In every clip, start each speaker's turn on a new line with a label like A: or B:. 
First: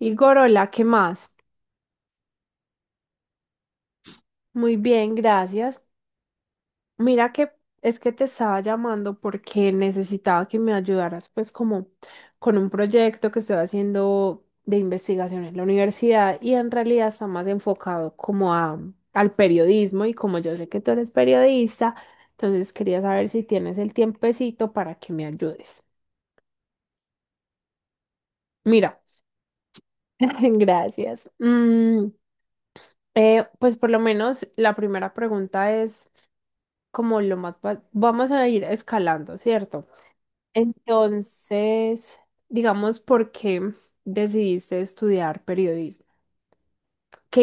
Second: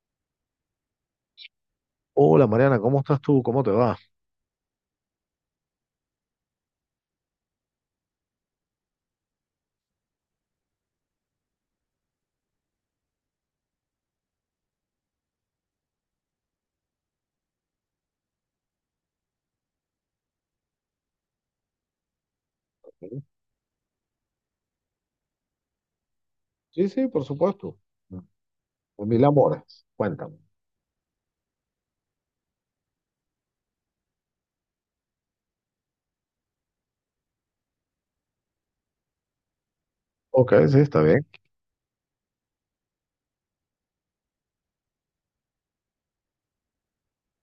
A: Y Gorola, ¿qué más?
B: Hola Mariana, ¿cómo estás tú? ¿Cómo te va?
A: Muy bien, gracias. Mira que es que te estaba llamando porque necesitaba que me ayudaras, pues como con un proyecto que estoy haciendo de investigación en la universidad y en realidad está más enfocado como a, al periodismo, y como yo sé que tú eres periodista, entonces quería saber si tienes el tiempecito para que me ayudes.
B: Sí, sí, por supuesto.
A: Mira,
B: Por mil amores, cuéntame.
A: gracias. Pues por lo menos la primera pregunta es... como lo más... Vamos a ir escalando, ¿cierto?
B: Ok, sí, está bien.
A: Entonces, digamos, ¿por qué decidiste estudiar periodismo? ¿Qué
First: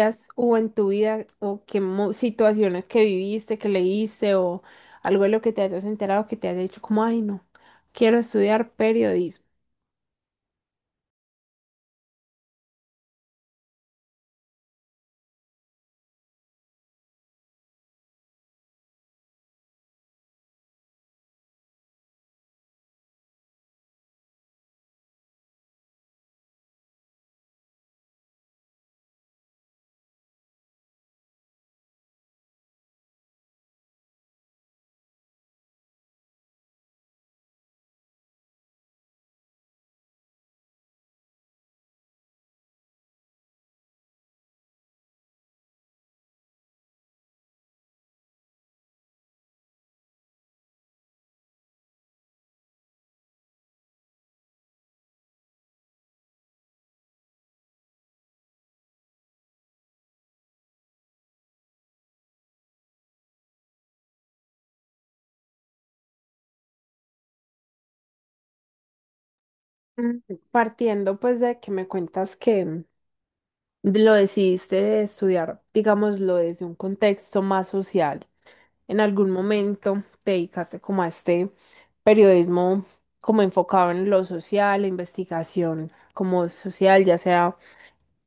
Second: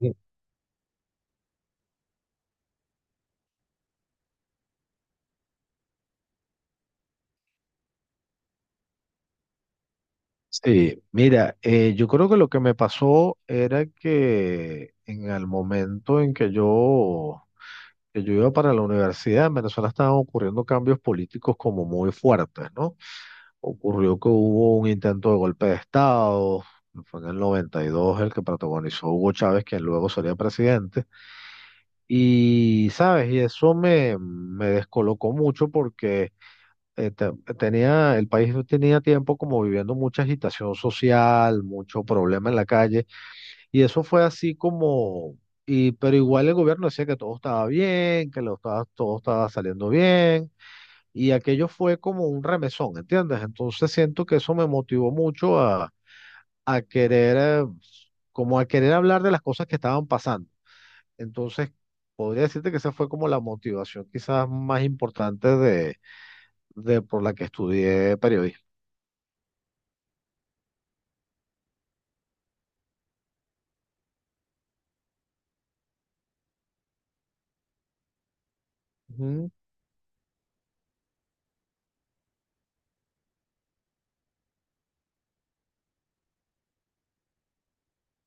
B: Sí.
A: hubo en tu vida o qué situaciones que viviste, que leíste o algo de lo que te hayas enterado que te haya dicho como, ay, no, quiero estudiar periodismo?
B: Sí, mira, yo creo que lo que me pasó era que en el momento en que yo iba para la universidad, en Venezuela estaban ocurriendo cambios políticos como muy fuertes, ¿no? Ocurrió que hubo un intento de golpe de Estado, fue en el 92 el que protagonizó Hugo Chávez, quien luego sería presidente. Y, ¿sabes? Y eso me descolocó mucho porque eh, te- el país tenía tiempo como viviendo mucha agitación social, mucho problema en la calle, y eso fue así como, y, pero igual el gobierno decía que todo estaba bien, que todo estaba saliendo bien, y aquello fue como un remesón, ¿entiendes? Entonces siento que eso me motivó mucho a, a querer, eh, como a querer hablar de las cosas que estaban pasando. Entonces, podría decirte que esa fue como la motivación quizás más importante de por la que estudié periodismo.
A: Mm, Partiendo pues de que me cuentas que lo decidiste estudiar, digámoslo, desde un contexto más social. En algún
B: Ujú.
A: momento te dedicaste como a este periodismo, como enfocado en lo social, la investigación como social, ya sea,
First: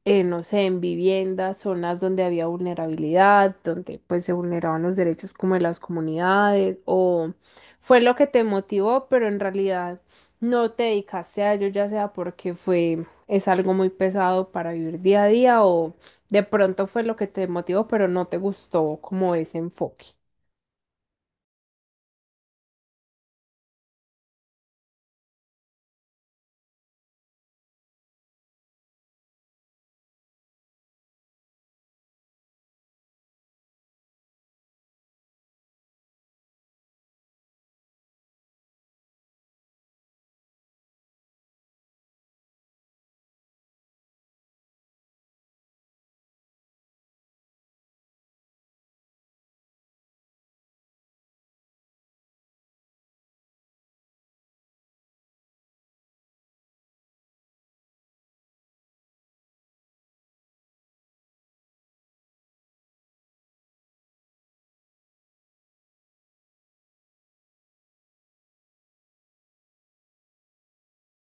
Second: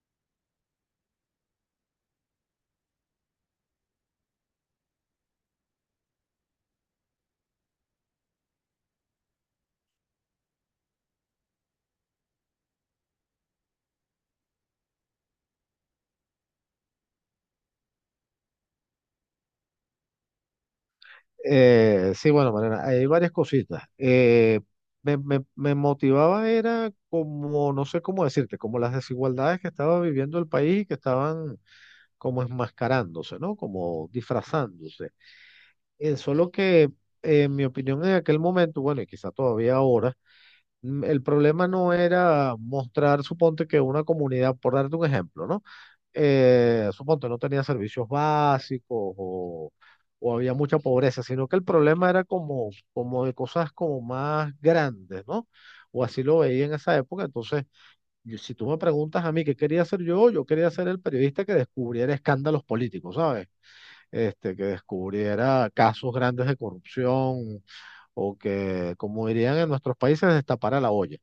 A: no sé, en viviendas, zonas donde había vulnerabilidad, donde pues se vulneraban los derechos como de las comunidades, o fue lo que te motivó, pero en realidad no te dedicaste a ello, ya sea porque fue, es algo muy pesado para vivir día a día, o de pronto fue lo que te motivó, pero no te gustó como ese enfoque.
B: Sí, bueno, Mariana, hay varias cositas. Me motivaba era como, no sé cómo decirte, como las desigualdades que estaba viviendo el país y que estaban como enmascarándose, ¿no? Como disfrazándose. Solo que, en mi opinión, en aquel momento, bueno, y quizá todavía ahora, el problema no era mostrar, suponte que una comunidad, por darte un ejemplo, ¿no? Suponte no tenía servicios básicos o había mucha pobreza, sino que el problema era como, como de cosas como más grandes, ¿no? O así lo veía en esa época. Entonces, si tú me preguntas a mí qué quería hacer yo, yo quería ser el periodista que descubriera escándalos políticos, ¿sabes? Este, que descubriera casos grandes de corrupción, o que, como dirían en nuestros países, destapara la olla.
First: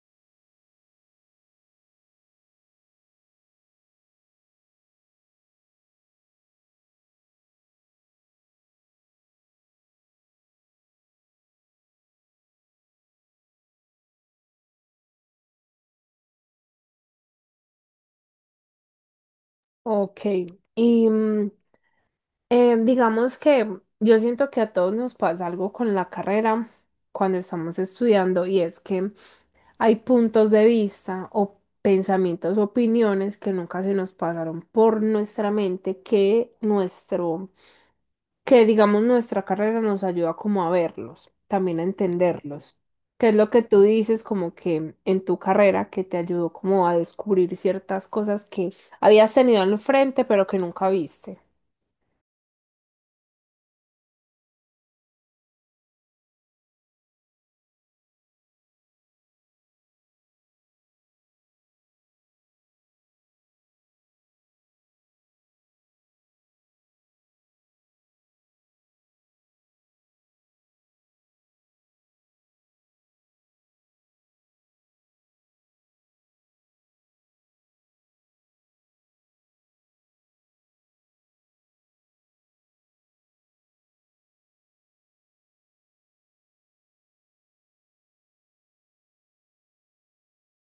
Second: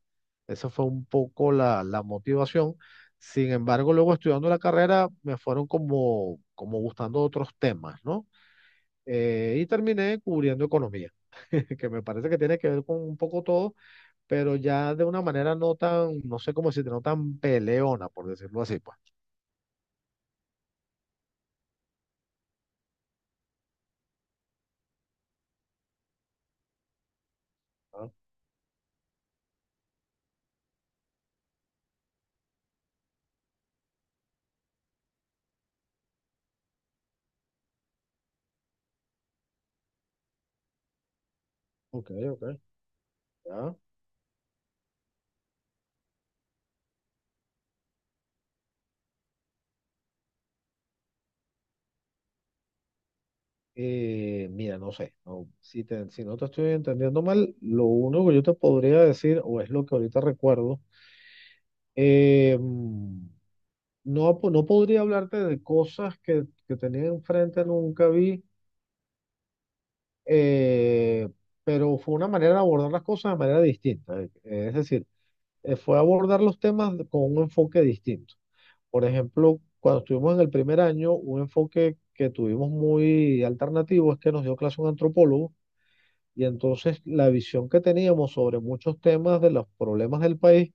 B: Esa fue un poco la motivación. Sin embargo, luego estudiando la carrera me fueron como gustando otros temas, ¿no? Y terminé cubriendo economía, que me parece que tiene que ver con un poco todo, pero ya de una manera no tan, no sé cómo decirte, no tan peleona, por decirlo así, pues.
A: Ok, y digamos que yo siento que a todos nos pasa algo con la carrera cuando estamos
B: Ah,
A: estudiando, y es que hay puntos de vista o pensamientos, opiniones que nunca se nos pasaron por nuestra mente, que nuestro, que digamos nuestra carrera nos ayuda como a verlos, también a
B: ok, ok.
A: entenderlos. ¿Qué es lo que
B: ¿Ya?
A: tú dices como que en tu carrera que te ayudó como a descubrir ciertas cosas que habías tenido al frente pero que nunca viste?
B: Mira, no sé, no, si, si no te estoy entendiendo mal, lo único que yo te podría decir, o es lo que ahorita recuerdo, eh, mm, no, no podría hablarte de cosas que tenía enfrente, nunca vi, eh, pero fue una manera de abordar las cosas de manera distinta. Es decir, fue abordar los temas con un enfoque distinto. Por ejemplo, cuando estuvimos en el primer año, un enfoque que tuvimos muy alternativo es que nos dio clase un antropólogo. Y entonces la visión que teníamos sobre muchos temas de los problemas del país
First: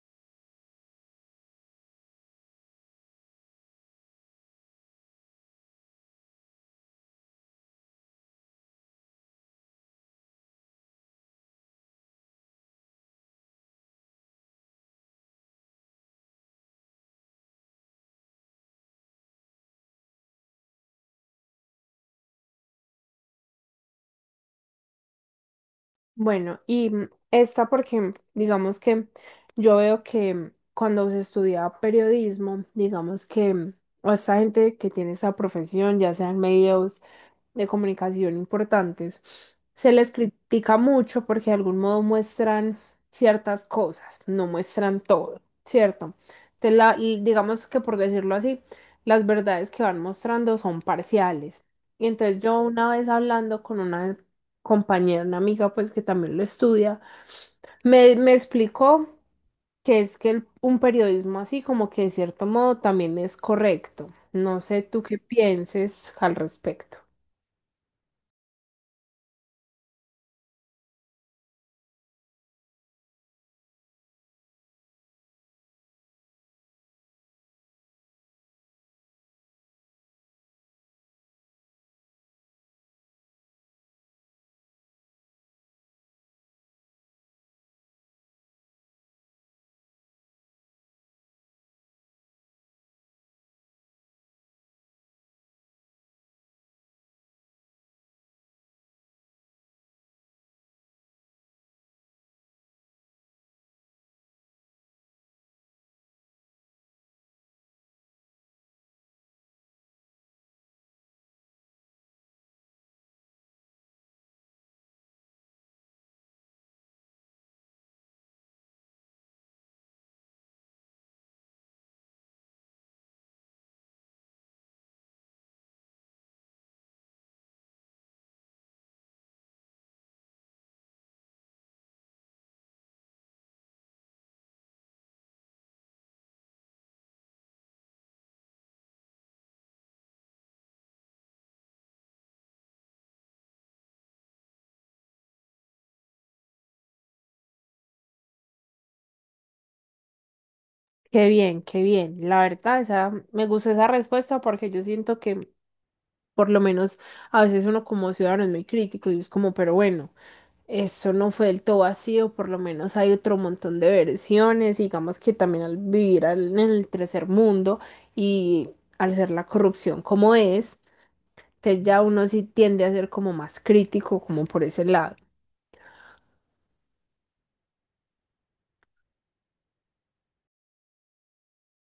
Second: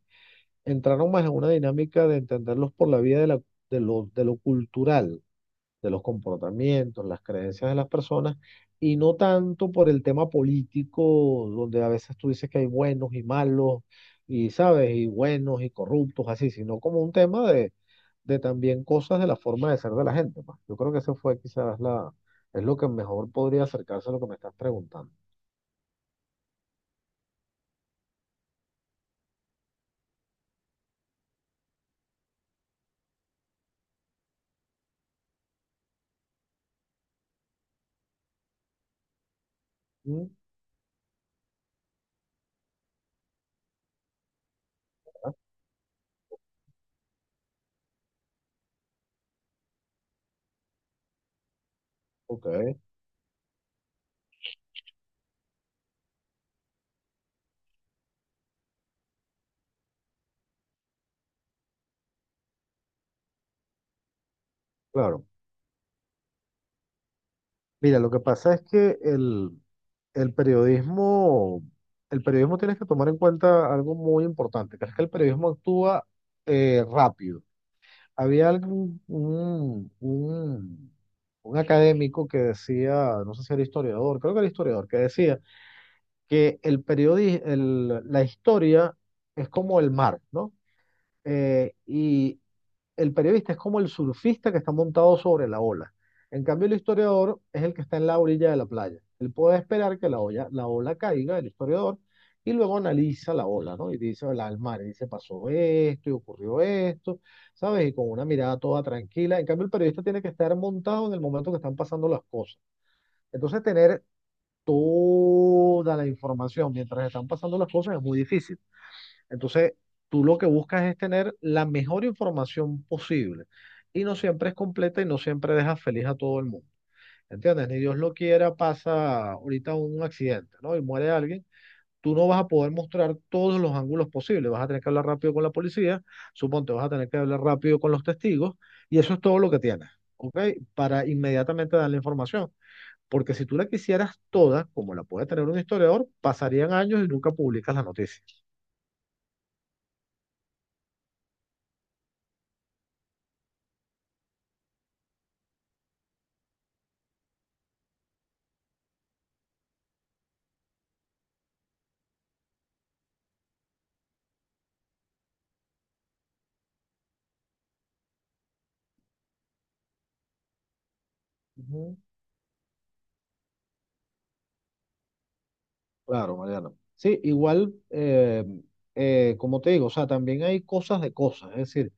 B: entraron más en una dinámica de entenderlos por la vía de lo cultural, de los comportamientos, las creencias de las personas, y no tanto por el tema político, donde a veces tú dices que hay buenos y malos, y sabes, y buenos y corruptos, así, sino como un tema de también cosas de la forma de ser de la gente. Pues, yo creo que eso fue quizás es lo que mejor podría acercarse a lo que me estás preguntando.
A: Bueno, y esta porque digamos que yo veo que cuando se estudia periodismo, digamos que o esta gente que tiene esa profesión, ya sean medios de comunicación importantes, se les
B: ¿Mm?
A: critica mucho porque de algún modo muestran ciertas cosas, no muestran todo, ¿cierto? Entonces, digamos que, por decirlo así, las verdades que van mostrando son parciales. Y entonces yo
B: Ok.
A: una vez hablando con una compañera, una amiga, pues que también lo estudia, me explicó que es que un periodismo así como que de cierto modo también es correcto. No sé tú qué
B: Claro.
A: pienses al respecto.
B: Mira, lo que pasa es que el periodismo, el periodismo tienes que tomar en cuenta algo muy importante, que es que el periodismo actúa rápido. Había algún, un académico que decía, no sé si era historiador, creo que era historiador, que decía que la historia es como el mar, ¿no? Y el periodista es como el surfista que está montado sobre la ola. En cambio, el historiador es el que está en la orilla de la playa. Él puede esperar que la ola caiga, el historiador, y luego analiza la ola, ¿no? Y dice, "Hola, el mar", y dice, pasó esto, y ocurrió esto, ¿sabes? Y con una mirada toda tranquila. En cambio, el periodista tiene que estar montado en el momento que están pasando las cosas. Entonces, tener toda la información mientras están pasando las cosas es muy difícil. Entonces, tú lo que buscas es tener la mejor información posible. Y no siempre es completa y no siempre deja feliz a todo el mundo. ¿Entiendes? Ni Dios lo quiera, pasa ahorita un accidente, ¿no? Y muere alguien. Tú no vas a poder mostrar todos los ángulos posibles. Vas a tener que hablar rápido con la policía. Suponte, vas a tener que hablar rápido con los testigos. Y eso es todo lo que tienes, ¿ok? Para inmediatamente dar la información. Porque si tú la quisieras toda, como la puede tener un historiador, pasarían años y nunca publicas la noticia.
A: Qué bien, qué bien. La verdad, esa, me gusta esa respuesta porque yo siento que, por lo menos a veces, uno como ciudadano es muy crítico y es como, pero bueno, esto no fue del todo vacío, por lo menos hay otro montón de versiones, digamos que también al vivir en el tercer mundo, y al ser la corrupción como es, que
B: Ujú.
A: ya uno sí tiende a ser como más crítico, como por ese lado.
B: Claro, Mariano. Sí, igual, como te digo, o sea, también hay cosas de cosas, es decir,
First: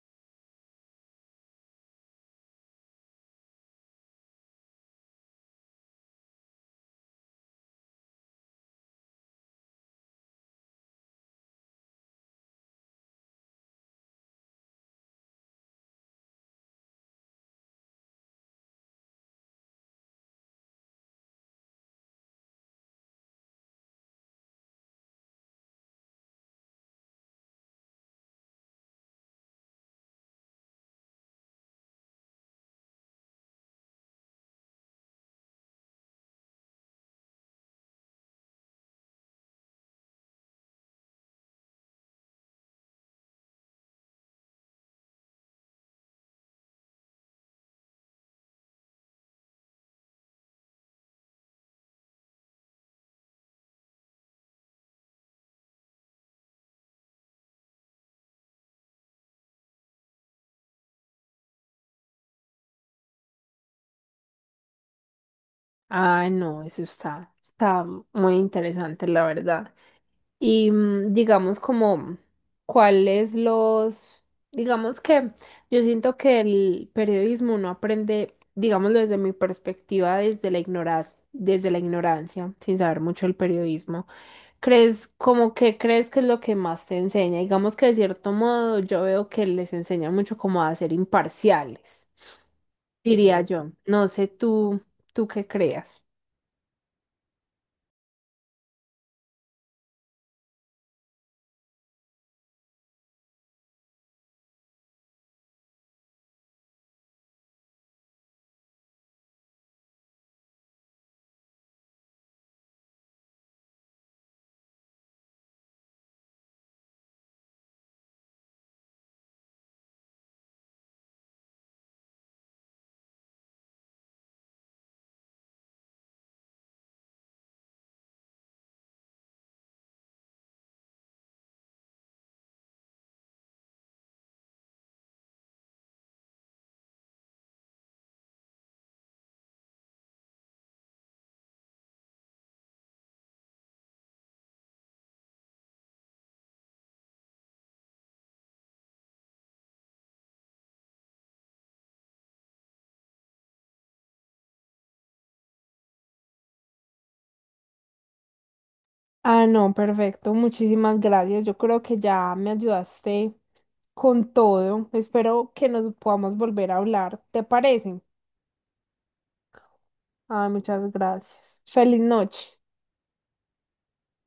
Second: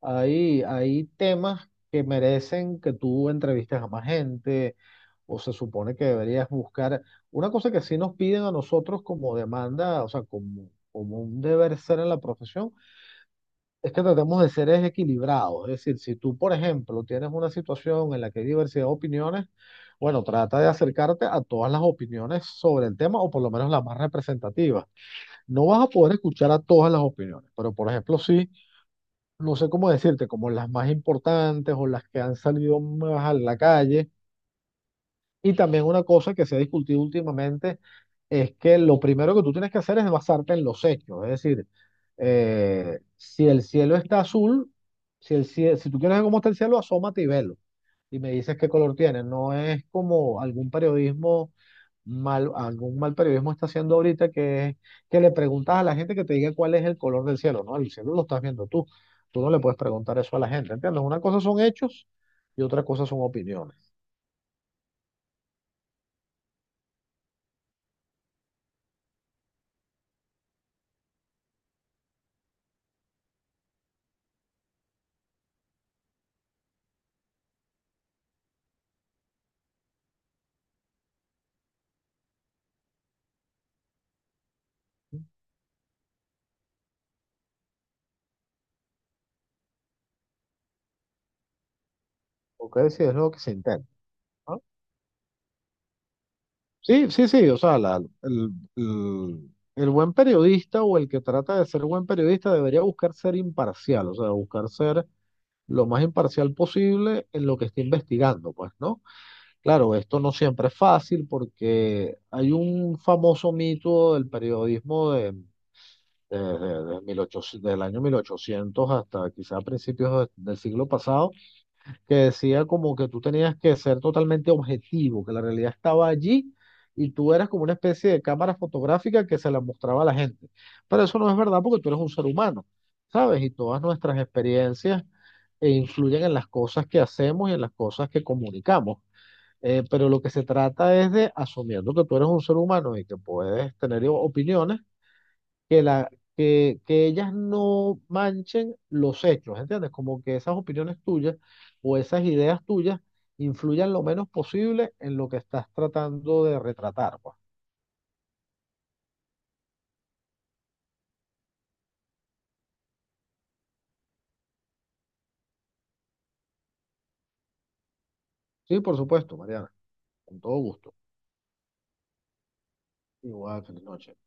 B: hay temas que merecen que tú entrevistes a más gente o se supone que deberías buscar. Una cosa que sí nos piden a nosotros como demanda, o sea, como un deber ser en la profesión, es que tratemos de ser es equilibrados. Es decir, si tú, por ejemplo, tienes una situación en la que hay diversidad de opiniones, bueno, trata de acercarte a todas las opiniones sobre el tema o por lo menos las más representativas. No vas a poder escuchar a todas las opiniones, pero por ejemplo, sí, no sé cómo decirte, como las más importantes o las que han salido más a la calle. Y también una cosa que se ha discutido últimamente es que lo primero que tú tienes que hacer es basarte en los hechos. Es decir, si el cielo está azul, si tú quieres ver cómo está el cielo, asómate y velo. Y me dices qué color tiene. No es como algún periodismo algún mal periodismo está haciendo ahorita, que es que le preguntas a la gente que te diga cuál es el color del cielo, ¿no? El cielo lo estás viendo tú. Tú no le puedes preguntar eso a la gente, ¿entiendes? Una cosa son hechos y otra cosa son opiniones.
A: Ah, no, eso está, está muy interesante, la verdad. Y digamos como cuáles los, digamos que yo siento que el periodismo no aprende, digámoslo desde mi perspectiva, desde la ignorancia, sin saber mucho el periodismo. ¿Crees como que crees que es lo que más te enseña? Digamos que de cierto modo yo veo que les enseña mucho como a ser imparciales,
B: ¿Ok? Si es lo que
A: diría
B: se
A: yo.
B: intenta,
A: No sé
B: ¿no?
A: tú, tú qué creas.
B: Sí, sí, sí, o sea, el, el- el buen periodista o el que trata de ser buen periodista debería buscar ser imparcial, o sea, buscar ser lo más imparcial posible en lo que está investigando, pues, ¿no? Claro, esto no siempre es fácil porque hay un famoso mito del periodismo de 1800 del año 1800 hasta quizá principios del siglo pasado, que decía como que tú tenías que ser totalmente objetivo, que la realidad estaba allí y tú eras como una especie de cámara fotográfica que se la mostraba a la gente. Pero eso no es verdad porque tú eres un ser humano, ¿sabes? Y todas nuestras experiencias influyen en las cosas que hacemos y en las cosas que comunicamos. Pero lo que se trata es de, asumiendo que tú eres un ser humano y que puedes tener opiniones, que, la, que ellas no manchen los hechos, ¿entiendes? Como que esas opiniones tuyas o esas ideas tuyas influyan lo menos posible en lo que estás tratando de retratar, pues.
A: Ah, no, perfecto. Muchísimas gracias. Yo creo que ya me ayudaste con todo. Espero que nos podamos volver a hablar. ¿Te parece?
B: Sí, por supuesto, Mariana, con
A: Ay,
B: todo
A: muchas
B: gusto.
A: gracias. Feliz noche.
B: Igual, feliz noche.